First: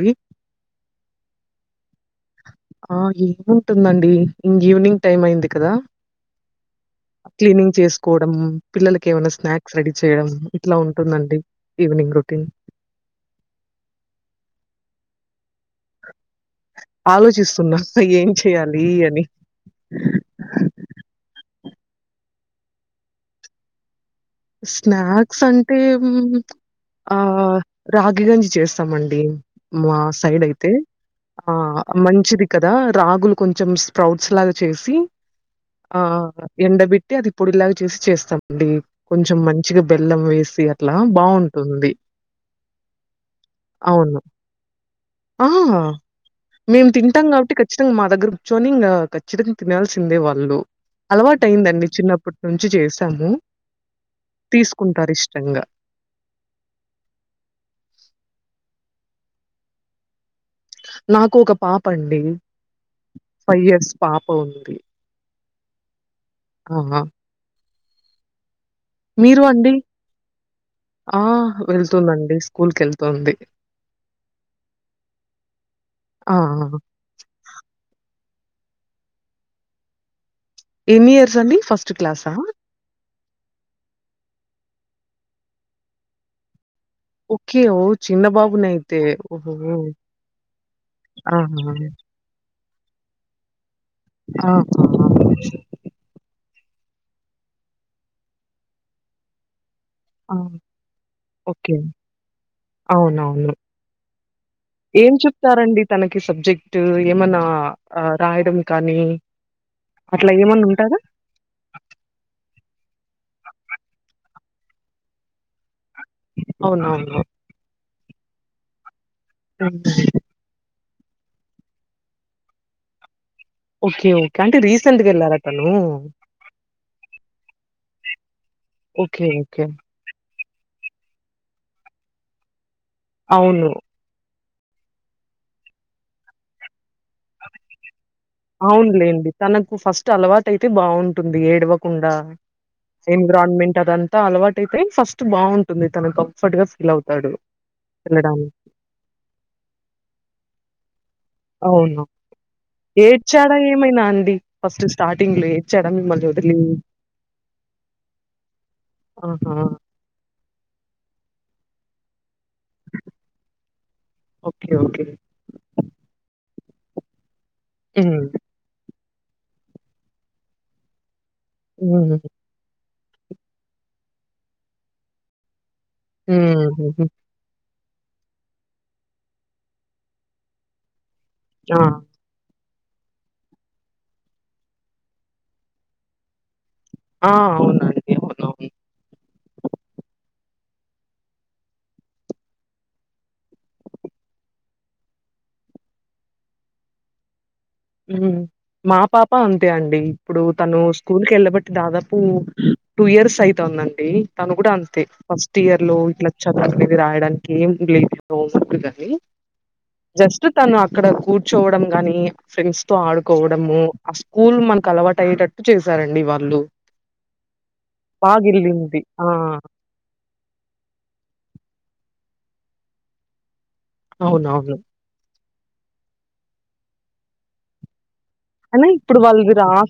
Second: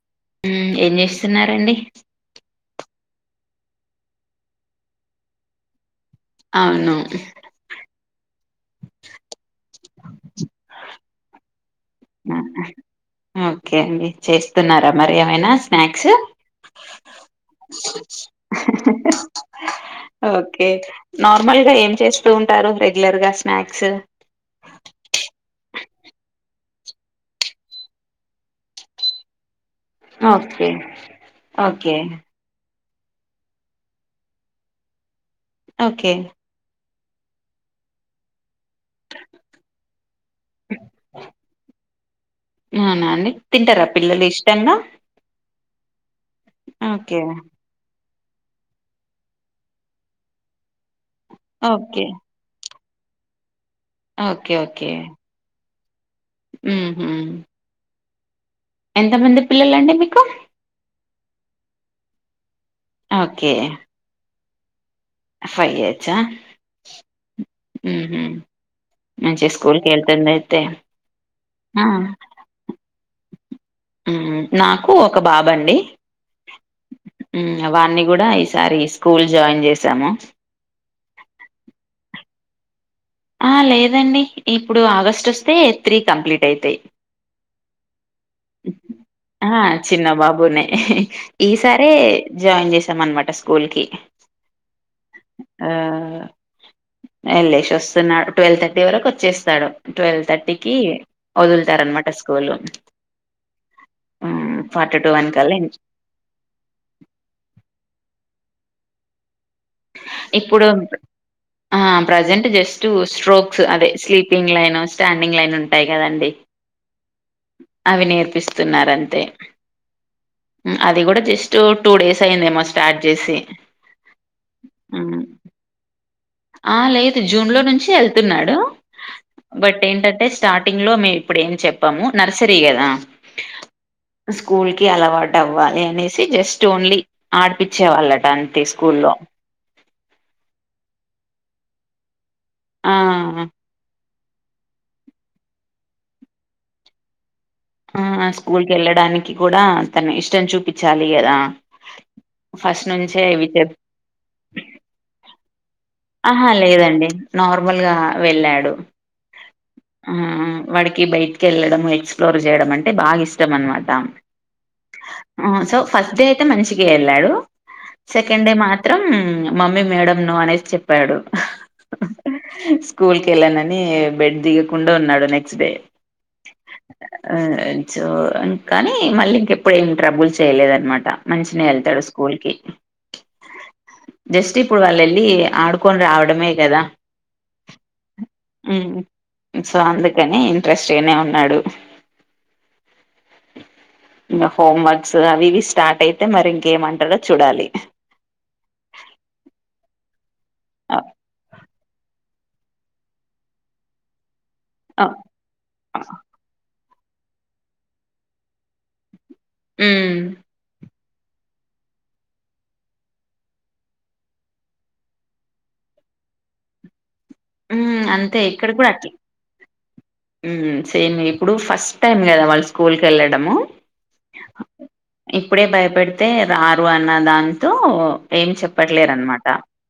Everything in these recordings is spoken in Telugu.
హు. మ్ ఏం చేస్తున్నారండి. ఆ ఏముంటుందండి ఇంగ ఈవినింగ్ టైమ్ అయింది కదా. అవును. క్లీనింగ్ చేసుకోవడం పిల్లలకి ఏమైనా స్నాక్స్ రెడీ చేయడం ఇట్లా ఉంటుందండి. Evening routine. ఓకే అండి చేస్తున్నారా మరి ఏమైనా స్నాక్స్. ఆలోచిస్తున్నా ఏం చేయాలి అని. ఓకే నార్మల్ గా ఏం చేస్తూ ఉంటారు. రెగ్యులర్ గా స్నాక్స్. స్నాక్స్ అంటే ఆ రాగిగంజి చేస్తామండి. మా సైడ్ ఓకే అయితే ఆ ఓకే మంచిది. కదా రాగులు కొంచెం స్ప్రౌట్స్ లాగా చేసి ఆ ఓకే ఎండబెట్టి అది పొడిలాగా చేసి చేస్తామండి కొంచెం మంచిగా బెల్లం వేసి. అట్లా బాగుంటుంది అవునా అండి తింటారా అవును. పిల్లలు ఇష్టంగా మ్ హూ మేము ఓకే తింటాం కాబట్టి ఇక్కడ ఖచ్చితంగా మా దగ్గర కూర్చొని ఇంకా ఖచ్చితంగా తినాల్సిందే వాళ్ళు అలవాటు అయిందండి ఓకే చిన్నప్పుడు నుంచి చేసాము ఓకే తీసుకుంటారు ఇష్టంగా. మ్ హూ. ఎంతమంది పిల్లలండి మీకు? నాకు ఒక పాప అండి ఓకే ఫైవ్ ఇయర్స్ పాప ఉంది. ఫైవ్ ఇయర్స్ ఆ ఆహా హ్మ్ హు మీరు మంచిగా అండి? స్కూల్ కి వెళ్తుంది అయితే ఆ! ఆ వెళ్తుందండి. స్కూల్‌కెళ్తుంది. హ్మ్ నాకు ఒక బాబు అండి ఆ! ఆ! హ్మ్ వాణ్ణి కూడా ఈసారి స్కూల్ జాయిన్ చేసాము ఎన్ని ఇయర్స్ అండి ఫస్ట్ క్లాసా ఆ లేదండి ఇప్పుడు ఆగస్టు వస్తే త్రీ కంప్లీట్ అయితాయి ఓకే ఓ చిన్న బాబు ఆ చిన్న బాబునే ఆహా! ఈసారే జాయిన్ చేసాం అనమాట స్కూల్ కి ఆహా! ఆ వెల్లేసి వస్తున్నాడు ట్వెల్వ్ థర్టీ వరకు వచ్చేస్తాడు ట్వెల్వ్ ఆ! థర్టీకి ఓకే. వదులుతారు అనమాట స్కూలు అవునవును టూ ఏం వన్ కల్లా చెప్తారండి తనకి సబ్జెక్ట్ ఏమన్నా రాయడం కానీ అట్లా ఏమన్నా ఇప్పుడు ఉంటదా ఆ ప్రజెంట్ జస్ట్ స్ట్రోక్స్ అదే స్లీపింగ్ లైన్ స్టాండింగ్ లైన్ ఉంటాయి కదాండి అవునవును అవి నేర్పిస్తున్నారు అంతే అవునండి అది కూడా జస్ట్ టూ డేస్ అయిందేమో స్టార్ట్ చేసి ఓకే ఓకే అంటే రీసెంట్ గా వెళ్ళారా తను ఆ లేదు జూన్ లో నుంచి వెళ్తున్నాడు ఓకే ఓకే బట్ ఏంటంటే స్టార్టింగ్ లో మేము ఇప్పుడు ఏం చెప్పము నర్సరీ కదా అవును స్కూల్ కి అలవాటు అవ్వాలి అనేసి జస్ట్ ఓన్లీ ఆడిపిచ్చే వాళ్ళట అని అవునులేండి తనకు ఫస్ట్ అలవాటు అయితే బాగుంటుంది ఏడవకుండా ఆ! ఎన్విరాన్మెంట్ అదంతా అలవాటు అయితే ఫస్ట్ బాగుంటుంది తన కంఫర్ట్ గా ఫీల్ అవుతాడు ఆ వెళ్ళడానికి స్కూల్ కి వెళ్ళడానికి కూడా తన ఇష్టం చూపించాలి కదా అవును ఏడ్చాడా చెప్ ఏమైనా అండి ఫస్ట్ స్టార్టింగ్ లో ఏడ్చాడ మిమ్మల్ని ఆహా వదిలి లేదండి నార్మల్గా వెళ్ళాడు ఆహా ఆ వాడికి బయటికి వెళ్ళడం ఎక్స్ ఎక్స్ ప్లోర్ చేయడం అంటే బాగా ఇష్టం అనమాట ఓకే ఓకే ఆ సో ఫస్ట్ డే అయితే మంచిగా వెళ్ళాడు హ్మ్ సెకండ్ డే మాత్రం మాత్రం మమ్మీ మేడం ను అనేసి చెప్పాడు ఉమ్ స్కూల్ కి వెళ్ళనని బెడ్ దిగకుండా ఉన్నాడు నెక్స్ట్ డే హ్మ్ ఆ సో కాని మళ్ళీ ఇంకెప్పుడు ఏమి ట్రబుల్ చేయలేదనమాట మంచిగా ఆ వెళ్తాడు స్కూల్ కి జస్ట్ ఇప్పుడు వాళ్ళు వెళ్ళి ఆడుకొని రావడమే కదా ఆ అవునండి అవునవును హ్మ్ సో అందుకనే ఇంట్రెస్ట్ గానే ఉన్నాడు ఇంకా హోమ్ వర్క్స్ అవి ఇవి స్టార్ట్ అయితే మరి ఇంకేమంటాడో చూడాలి మా పాప అంతే అండి ఇప్పుడు తను అ స్కూల్ కి వెళ్ళబట్టి దాదాపు టూ ఇయర్స్ అయితుందండి తను కూడా అంతే అ ఫస్ట్ ఇయర్ లో ఆ! ఇట్లా చాదుకునేది రాయడాని కీ ఏం లేదు కాగాని హ్మ్. జస్ట్ తను క్కడ కూర్చోవడం గాని ఫ్రెండ్స్ తో ఆడుకోవడము ఆ స్కూల్ మనకు అలవాటు అయ్యేటట్టు చేశారండి వాళ్ళు హ్మ్. బా అంతే గేళ్ళింది ఆ ఉహ్ సేమ్ ఇప్పుడు ఫస్ట్ టైమ్ కదా వాళ్ళు స్కూల్ కేళ్ళడము అవునవును ఇప్పుడే భయపడితే రారు అన్న దాంతో ఏం చెప్పట్లేరనమాట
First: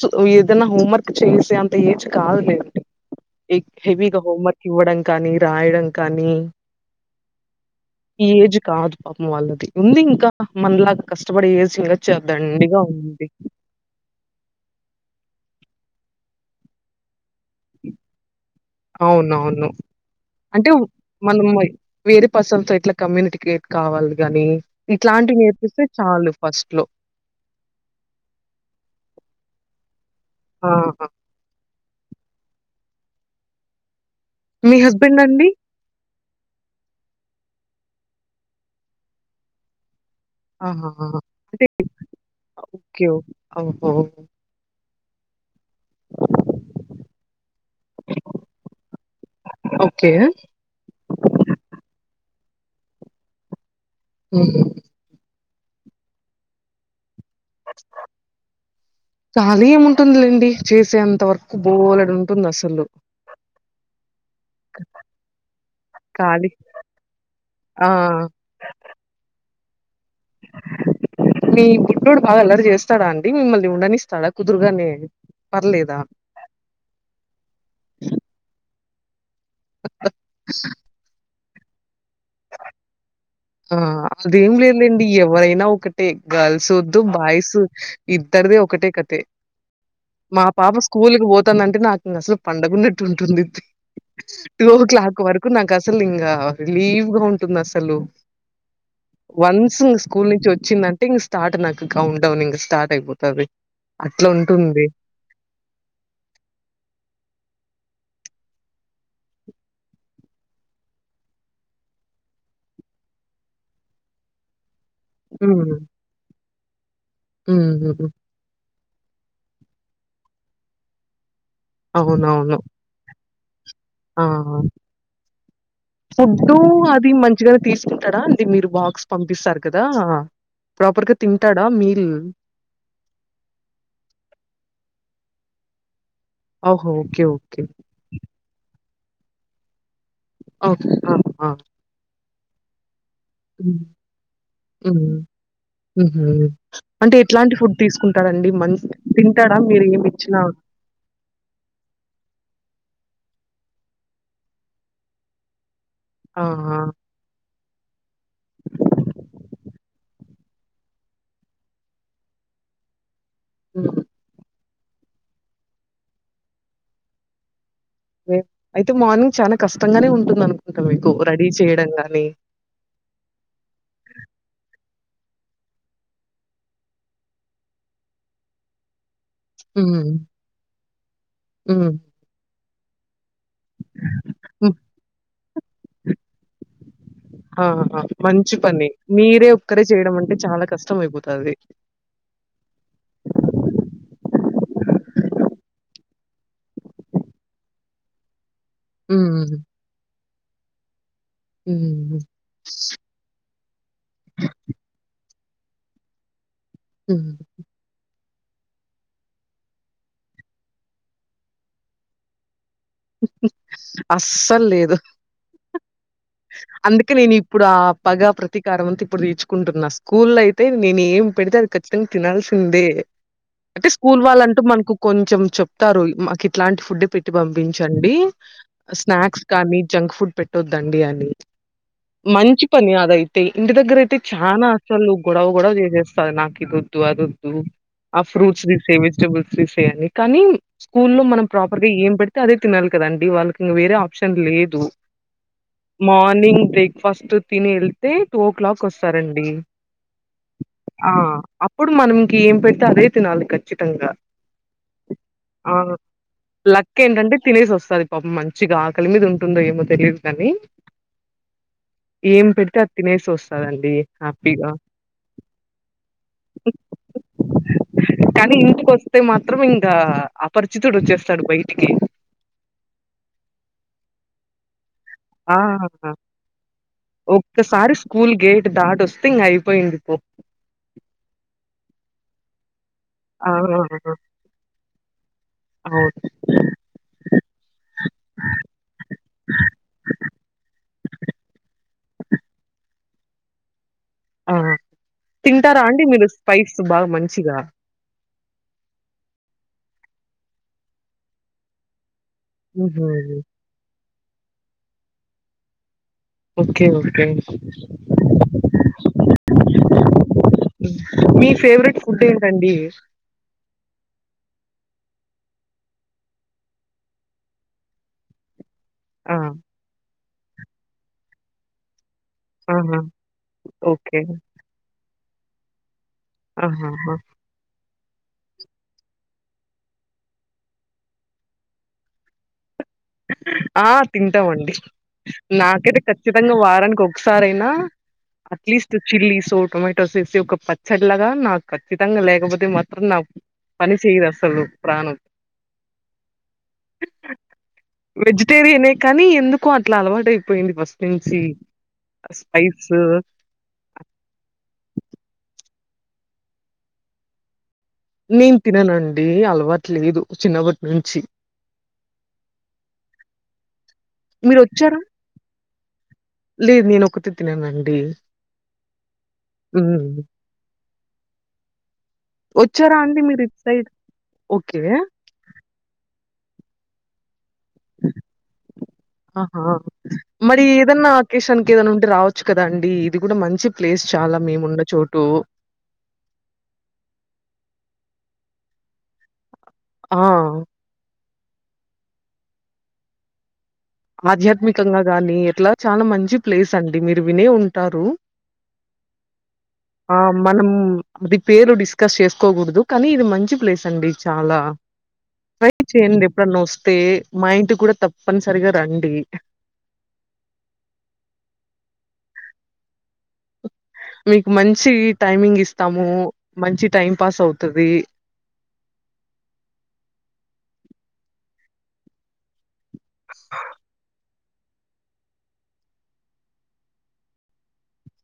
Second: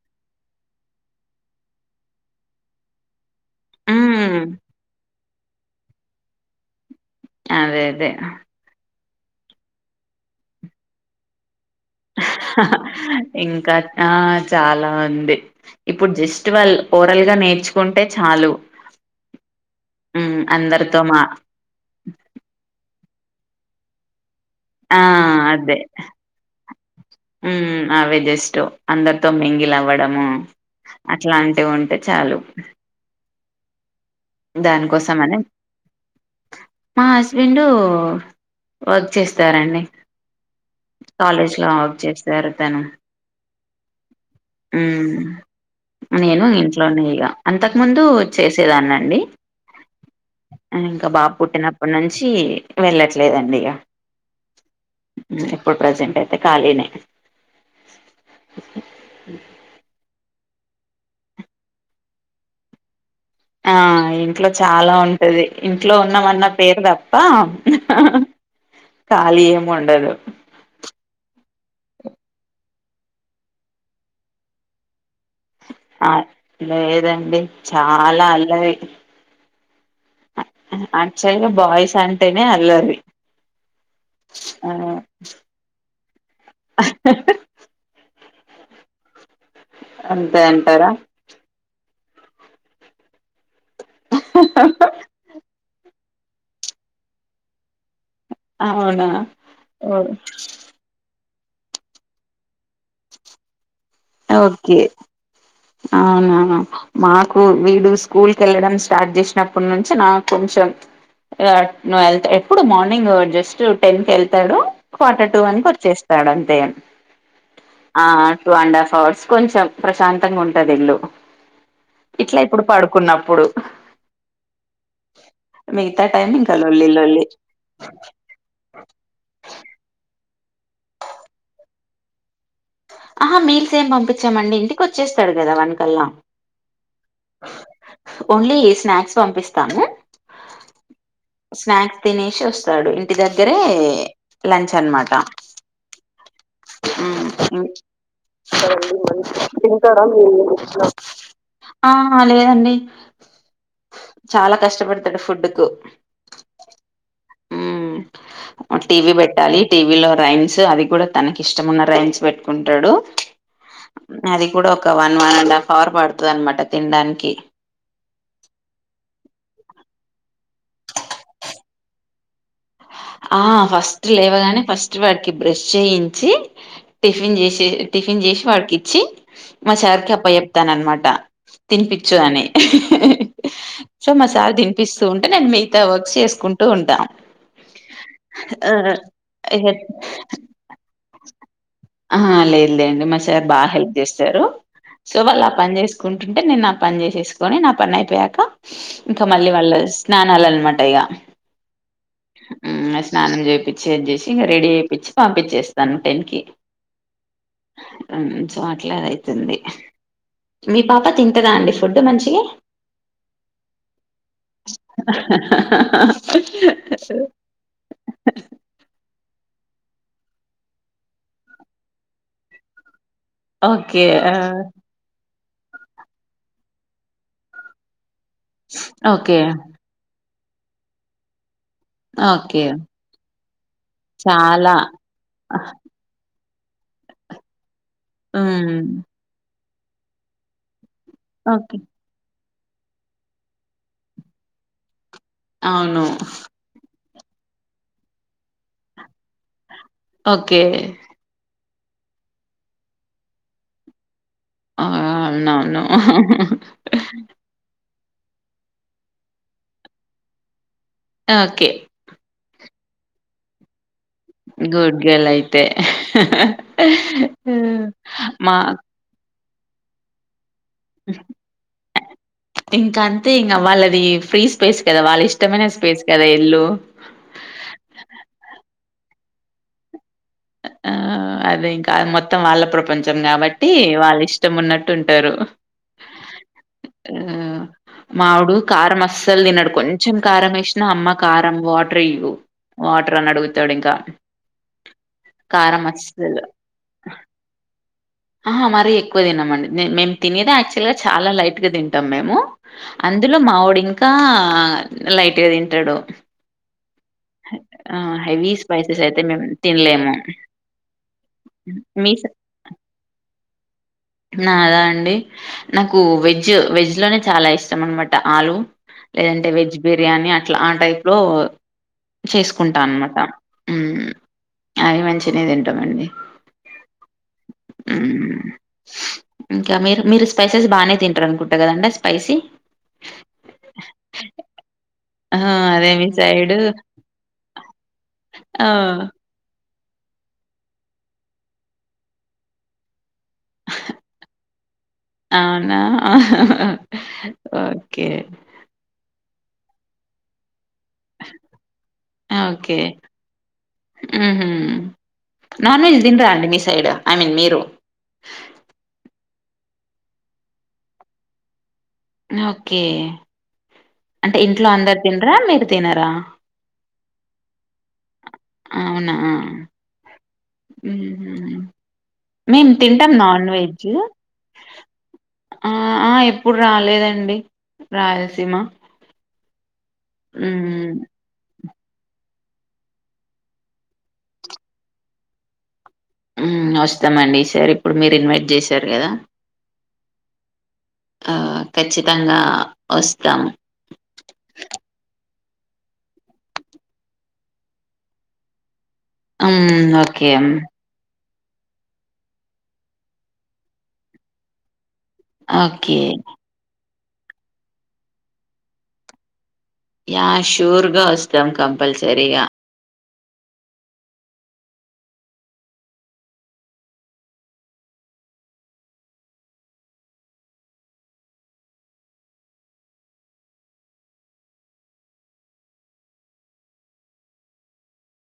సో ఏదైనా హోంవర్క్ చేసే అంత ఏజ్ కాదు లేండి హెవిగా హ్మ్ హోమ్ వర్క్ ఇవ్వడం కానీ రాయడంకానీ అదే అదే కాదు పాపం వాళ్ళది ఉంది ఇంకా మనలాగా కష్టపడి ఏసింగా హా హా ఇంకా ఆ చాలా ఉంది ఇప్పుడు జస్ట్ వాల్ ఓరల్గ నేర్చుకుంటే చాలు అవునవును హ్మ్ అంటే అందరితో మా మనం వేరే పర్సన్ తో ఇట్లా కమ్యూనికేట్ కావాలి గాని ఆ ఇట్లాంటివి నేర్పిస్తే చాలు ఫస్ట్ లో ఉ అవే జస్ట్ అందరితో మింగిలవ్వడము ఆహా అట్లాంటివి ఉంటే చాలు మీ దానికోసం హస్బెండ్ అనే అండి? మా హస్బెండు వర్క్ చేస్తారండి ఆహా! అంటే కాాలేజ్లా వర్క్ చేస్తారు తాను ఓకే. ఓహో! ఉహ్ నేను ఇంట్లోనే ఇగ అంతకు ముందు చేసేదాన్ని ఓకే ఉ నేను ఇంక బాబు పుట్టినప్పటి నుంచి వెళ్ళట్లేదండి ఇగ ఉహు ఇప్పుడు ప్రజెంట్ అయితే ఖాళీనే కాళీ ఏముంటుందిలెండి చేసేంత వరకు బోలడు ఉంటుంది అసలు ఆ ఇంట్లో చాలా ఉంటది ఇంట్లో ఉన్నావన్న ఖాళీ పేరు తప్ప ఆ! కాలి ఎముండదు మీ బుడ్డోడు బాగా అల్లరు చేస్తాడా అండి మిమ్మల్ని ఉండనిస్తాడా కుదురుగానే పర్లేదా? ఆ లేదండి చాలా అల్లరీ అ అచ్చల్గా బాయ్స్ అంటేనే అల్లరి ఆ అదేం ఆ లేదండి ఎవరైనా ఒకటే గర్ల్స్ వద్దు బాయ్స్ ఇద్దరిదే ఒకటే కథే అంతే మా పాప అంటారా స్కూల్కి వోత్ దంటే నాకు అసలు పండగున్నట్టు ఉంటుంది టు ఓ క్లాక్ ఒక వరకు నాకు అసలు ఇంగా రిలీవ్ గా ఉంటుంది అసలు అవునా వన్స్ ఓహ్! స్కూల్ నుంచి వచ్చిందంటే ఇంగ స్టార్ట్ నాకు కౌంట్ డౌన్ ఇంగ స్టార్ట్ అయిపోతది ఓకే అట్లుంటుంది అవునా మాకు వీడు స్కూల్కేళ్ళడం స్టార్ట్ చేసినప్పటి నుంచి నాకు కొంచెం ఎ ను వెళ్తే ఎప్పుడు మార్నింగ్ జస్ట్ టెన్కేళ్తాడు క్వార్టర్ టూ అని హ్మ్. కొచ్చేస్తాడు అంతే హ్మ్. ఆ హ్మ్. టూ అండ్ హాఫ్ అవర్స్ కొంచెం ప్రశాంతంగా ఉంటుంది ఇల్లు ఇట్లా ఇప్పుడు పడు కున్నప్పుడు ఆహా మిగతా టైం ఇంకా ఫుడ్డు లొల్లి అది లొల్లి మంచిగనే తీసుకుంటడా అండి మీరు బాక్స్ పంపిస్తారు కదా ప్రాపర్గా తింటాడా మీల్ ఆహా మీల్స్ ఏం పంపించామండి ఇంటికి ఓచ్చేస్తాడు కదా వన్ కల్లా ఓహో ఓకే ఓకే ఓన్లీ స్నాక్స్ పంపిస్తాను ఓకే ఆ స్నాక్స్ తినేసి ఓస్తాడు ఇంటి దగ్గరే హ్మ్. లంచ్ అనమాట ఉ హు అంటే ఎట్లాంటి ఫుడ్ తీసుకుంటాడండిమ తింటాడా మీరు ఏమి ఇచ్చినా ఆ హా లేదండి చాలా కష్టపడతడు ఫుడ్ కు ఆ ఆ మ్మ్ టీవీ పెట్టాలి టీవీలో రైన్స్ అవి కుడతనకి ఇష్టమున్న రైన్స్ పెట్టుకుంటాడు ఉ అది కూడా ఒక one one and half hour పడుతుంది అనమాట తినడానికి అయితే మార్నింగ్ చాలా కష్టంగానే ఉంటుంది అనుకుంటా మీకు రెడీ చేయడం గాని ఆ ఫస్ట్ లేవగానే ఫస్ట్ వాడికి బ్రష్ చేయించి టిఫిన్ చేసే టిఫిన్ చేసి వాడికి ఇచ్చి మా హ్మ్. సార్ కి అప్ప జెప్తాన అనమాట హ్మ్. తినిపచ్చ అనే సో మా సార్ హ్మ్. తినిపిస్తూ ఉంటే నేను మిగతా వర్క్ చేసుకుంటూ ఉంట ఆ హ మంచి పని మీరే ఒక్కరే ఆ చేయడం అంటే చాలా కష్టం అయిపోతంది హా లేదు లేండి మా సార్ బాగా హెల్ప్ చేసారు సో వాళ్ళు ఆ పని చేసుకుంటుంటే నేను నా పని చేసేసుకొని నా పని అయిపోయాక ఇంక మళ్ళీ హ్మ్. వాళ్ళు స్నానాలు అన్నమాట ఇగ ఉ ఉ స్నానం జేపీజేసి చేసి ఇంక రెడీ జెపిచి పంపించేస్తాను టెన్ కి ఉ ఆ సో అట్లాదైతుంది మీ పాప తింతదా అండి ఫుడ్ మంచిగా అస్సలు లేదు ఇప్పుడు ఆ పగ ప్రతీకారం అంతా ఇప్పుడు తీర్చుకుంటున్నా స్కూల్లో అయితే నేను ఏం పెడితే అది ఖచ్చితంగా తినాల్సిందే అంటే ఓకే స్కూల్ ఆ వాళ్ళంటూ మనకు కొంచెం చెప్తారు మాకు ఇట్లాంటి ఫుడ్ పెట్టి పంపించండి ఓకే స్నాక్స్ కానీ జంక్ ఫుడ్ పెట్టద్దండి అని ఓకే మంచి పని అదైతే ఇంటి దగ్గర అయితే చాలా అసలు గొడవ గొవ చేసేస్త నాకు ఇది వద్దు అది వద్దు ఆ ఫ్రూట్స్ మ్ తీసేయి వెజిటబుల్స్ తీసేయంని కానీ స్కూల్లో మనం ఓకే ప్రాపర్ గా ఏం పడితే అదే తినాలి కదండి వాళ్ళకి ఇంక వేరే ఆప్షన్ లేదు అవును మార్నింగ్ బ్రేక్ఫాస్ట్ తిని వెళ్తే టూ ఓ క్లాక్ వస్తారండి ఓకే ఆ అప్పుడు మనంకి ఏం పెడితే అదే తినాలి ఖచ్చితంగా ఆ అవును ఆ! అవును లక్ ఏంటంటే తినేసి వస్తది పాపం మంచిగా ఆకలి మీద ఉంటుందో ఏమో తెలీయదు గాని ఆ ఓకే ఏం పెడితే అది తినేసి వస్తదండి హ్యాపీగా గుడ్ గర్ల్ అయితే అ మా అయితే మాత్రం ఇంకా అపరిచితుడు వచ్చేస్తాడు బయటికి ఇంక అంతే ఇంగ వాళ్ళది ఫ్రీ స్పేస్ కదా వాళ్ళ ఇష్ ఆ ఒక్కసారి స్కూల్ గేట్ దాటోస్తే ఇంగ అయిపోయింది పో ఆ అదే ఇంకా మొత్తం వాళ్ళ ప్రపంచ ష్టం ఆ కాబట్టి వాళ్ళు ఇష్టం ఉన్నట్టు ఉంటారు అవును ఆ మావోడు కారం అస్సలు తినడు కొంచెం కారం వేసినా అమ్మ కారం వాటర్ ఇయ్వ్వు వాటర్ అని అడుగుతాడు ఇంకా ఆ తింటారా అండి మీరు స్పైస్ బామంచిగా ఆ మరీ ఎక్కువ తినమండి మే మేమ్ తినేదా యాక్చువల్ గా చాలా లైట్గా తింటాం మేము ఉహు అందులో మావోడు ఇంకా లైట్గా తింటడు ఓకే ఓకే ఆ హెవీ స్పైసెస్ అయితే మేము తినలేము మీ ఫేవరెట్ మీ ఫుడ్ సై ఏంటండి నాదా అండి నాకు వెజ్ వెజ్ లోనే చాలా ఇష్టం అనమాట ఆలు ఆ లేదంటే వెజ్ బిర్యానీ అట్లా ఆ టైప్ లో చేసుకుంటా ఆహా అనమాట ఓకే అవి మంచినే తింటామండి ఆహాహా హ్మ్ ఇంక మీరు మీరు స్పైసెస్ బానే తింటారు అనుకుంట కదండి స్పైసీ ఆ తింటామండి ఆ! అదే నాకైతే మీ ఖచ్చితంగా సైడు వారానికి ఒకసారి అయినా ఆ! అట్లీస్ట్ చిల్లీ సో టోమ టోసేసి ఒక పచ్చడిలాగా నాకు ఖచ్చితంగా లేకపోతే మాత్రం నా పని చేయదు అసలు ప్రాణం అవునా ఓకే వెజిటేరియనే కానీ ఎందుకో అట్లా అలవాటైపోయింది ఫస్ చిన్సీ స్పైస్ హ్మ్ హు నాన్ వెజ్ తింరా అండి మీ సైడ్ ఐ మీన్ మీరు నేను తిననండి అలవాటు లేదు చిన్నప్పటి నుంచి ఓకే అంటే మీరు ఇంట్లో వచ్చారా అందరు తినరా మీరు తినరా లేదు నేను ఒకతే తిననండి అవునా మ్మ్. హ్మ్ మేమ్ వచ్చారా తింటాం అండి మీరు నాన్ ఇటు వెజ్ సైడ్ ఓకే ఆ ఆ ఎప్పుడు రాలేదండి రాయలసీమ ఆహా మడి హ్మ్. ఏదన్నా ఆకేషాన్ కే ఏదైనా ఉంటే రావచ్చు కదా అండి ఇది కూడా మంచి ప్లేస్ చాలా మేము ఉన్న చోటు హ్మ్ వస్తామండి ఈ సారి ఇప్పుడు మీరు ఇన్వైట్ చేశారు కదా ఆ ఆ ఖచ్చితంగా వస్తాం ఆధ్యాత్మికంగా గాని ఎట్లా చాలా మంచి ప్లేస్ అండి మీరు వినే ఉంటారు హ్మ్. ఆ ఓకే. మనం ఇది పేరు డిస్కస్ చేసుకోకూడదు కానీ ఇది మంచి ప్లేస్ అండి చాలా ట్రై ఓకే. చేయండి ఎప్పుడన్న వస్తే మా ఇంటి కూడా తప్పనిసరిగా రండి యా షూర్ గా వస్తాం కంపల్సరీగా మీకు మంచి టైమింగ్ ఇస్తాము మంచి టైం పాస్ అవుతది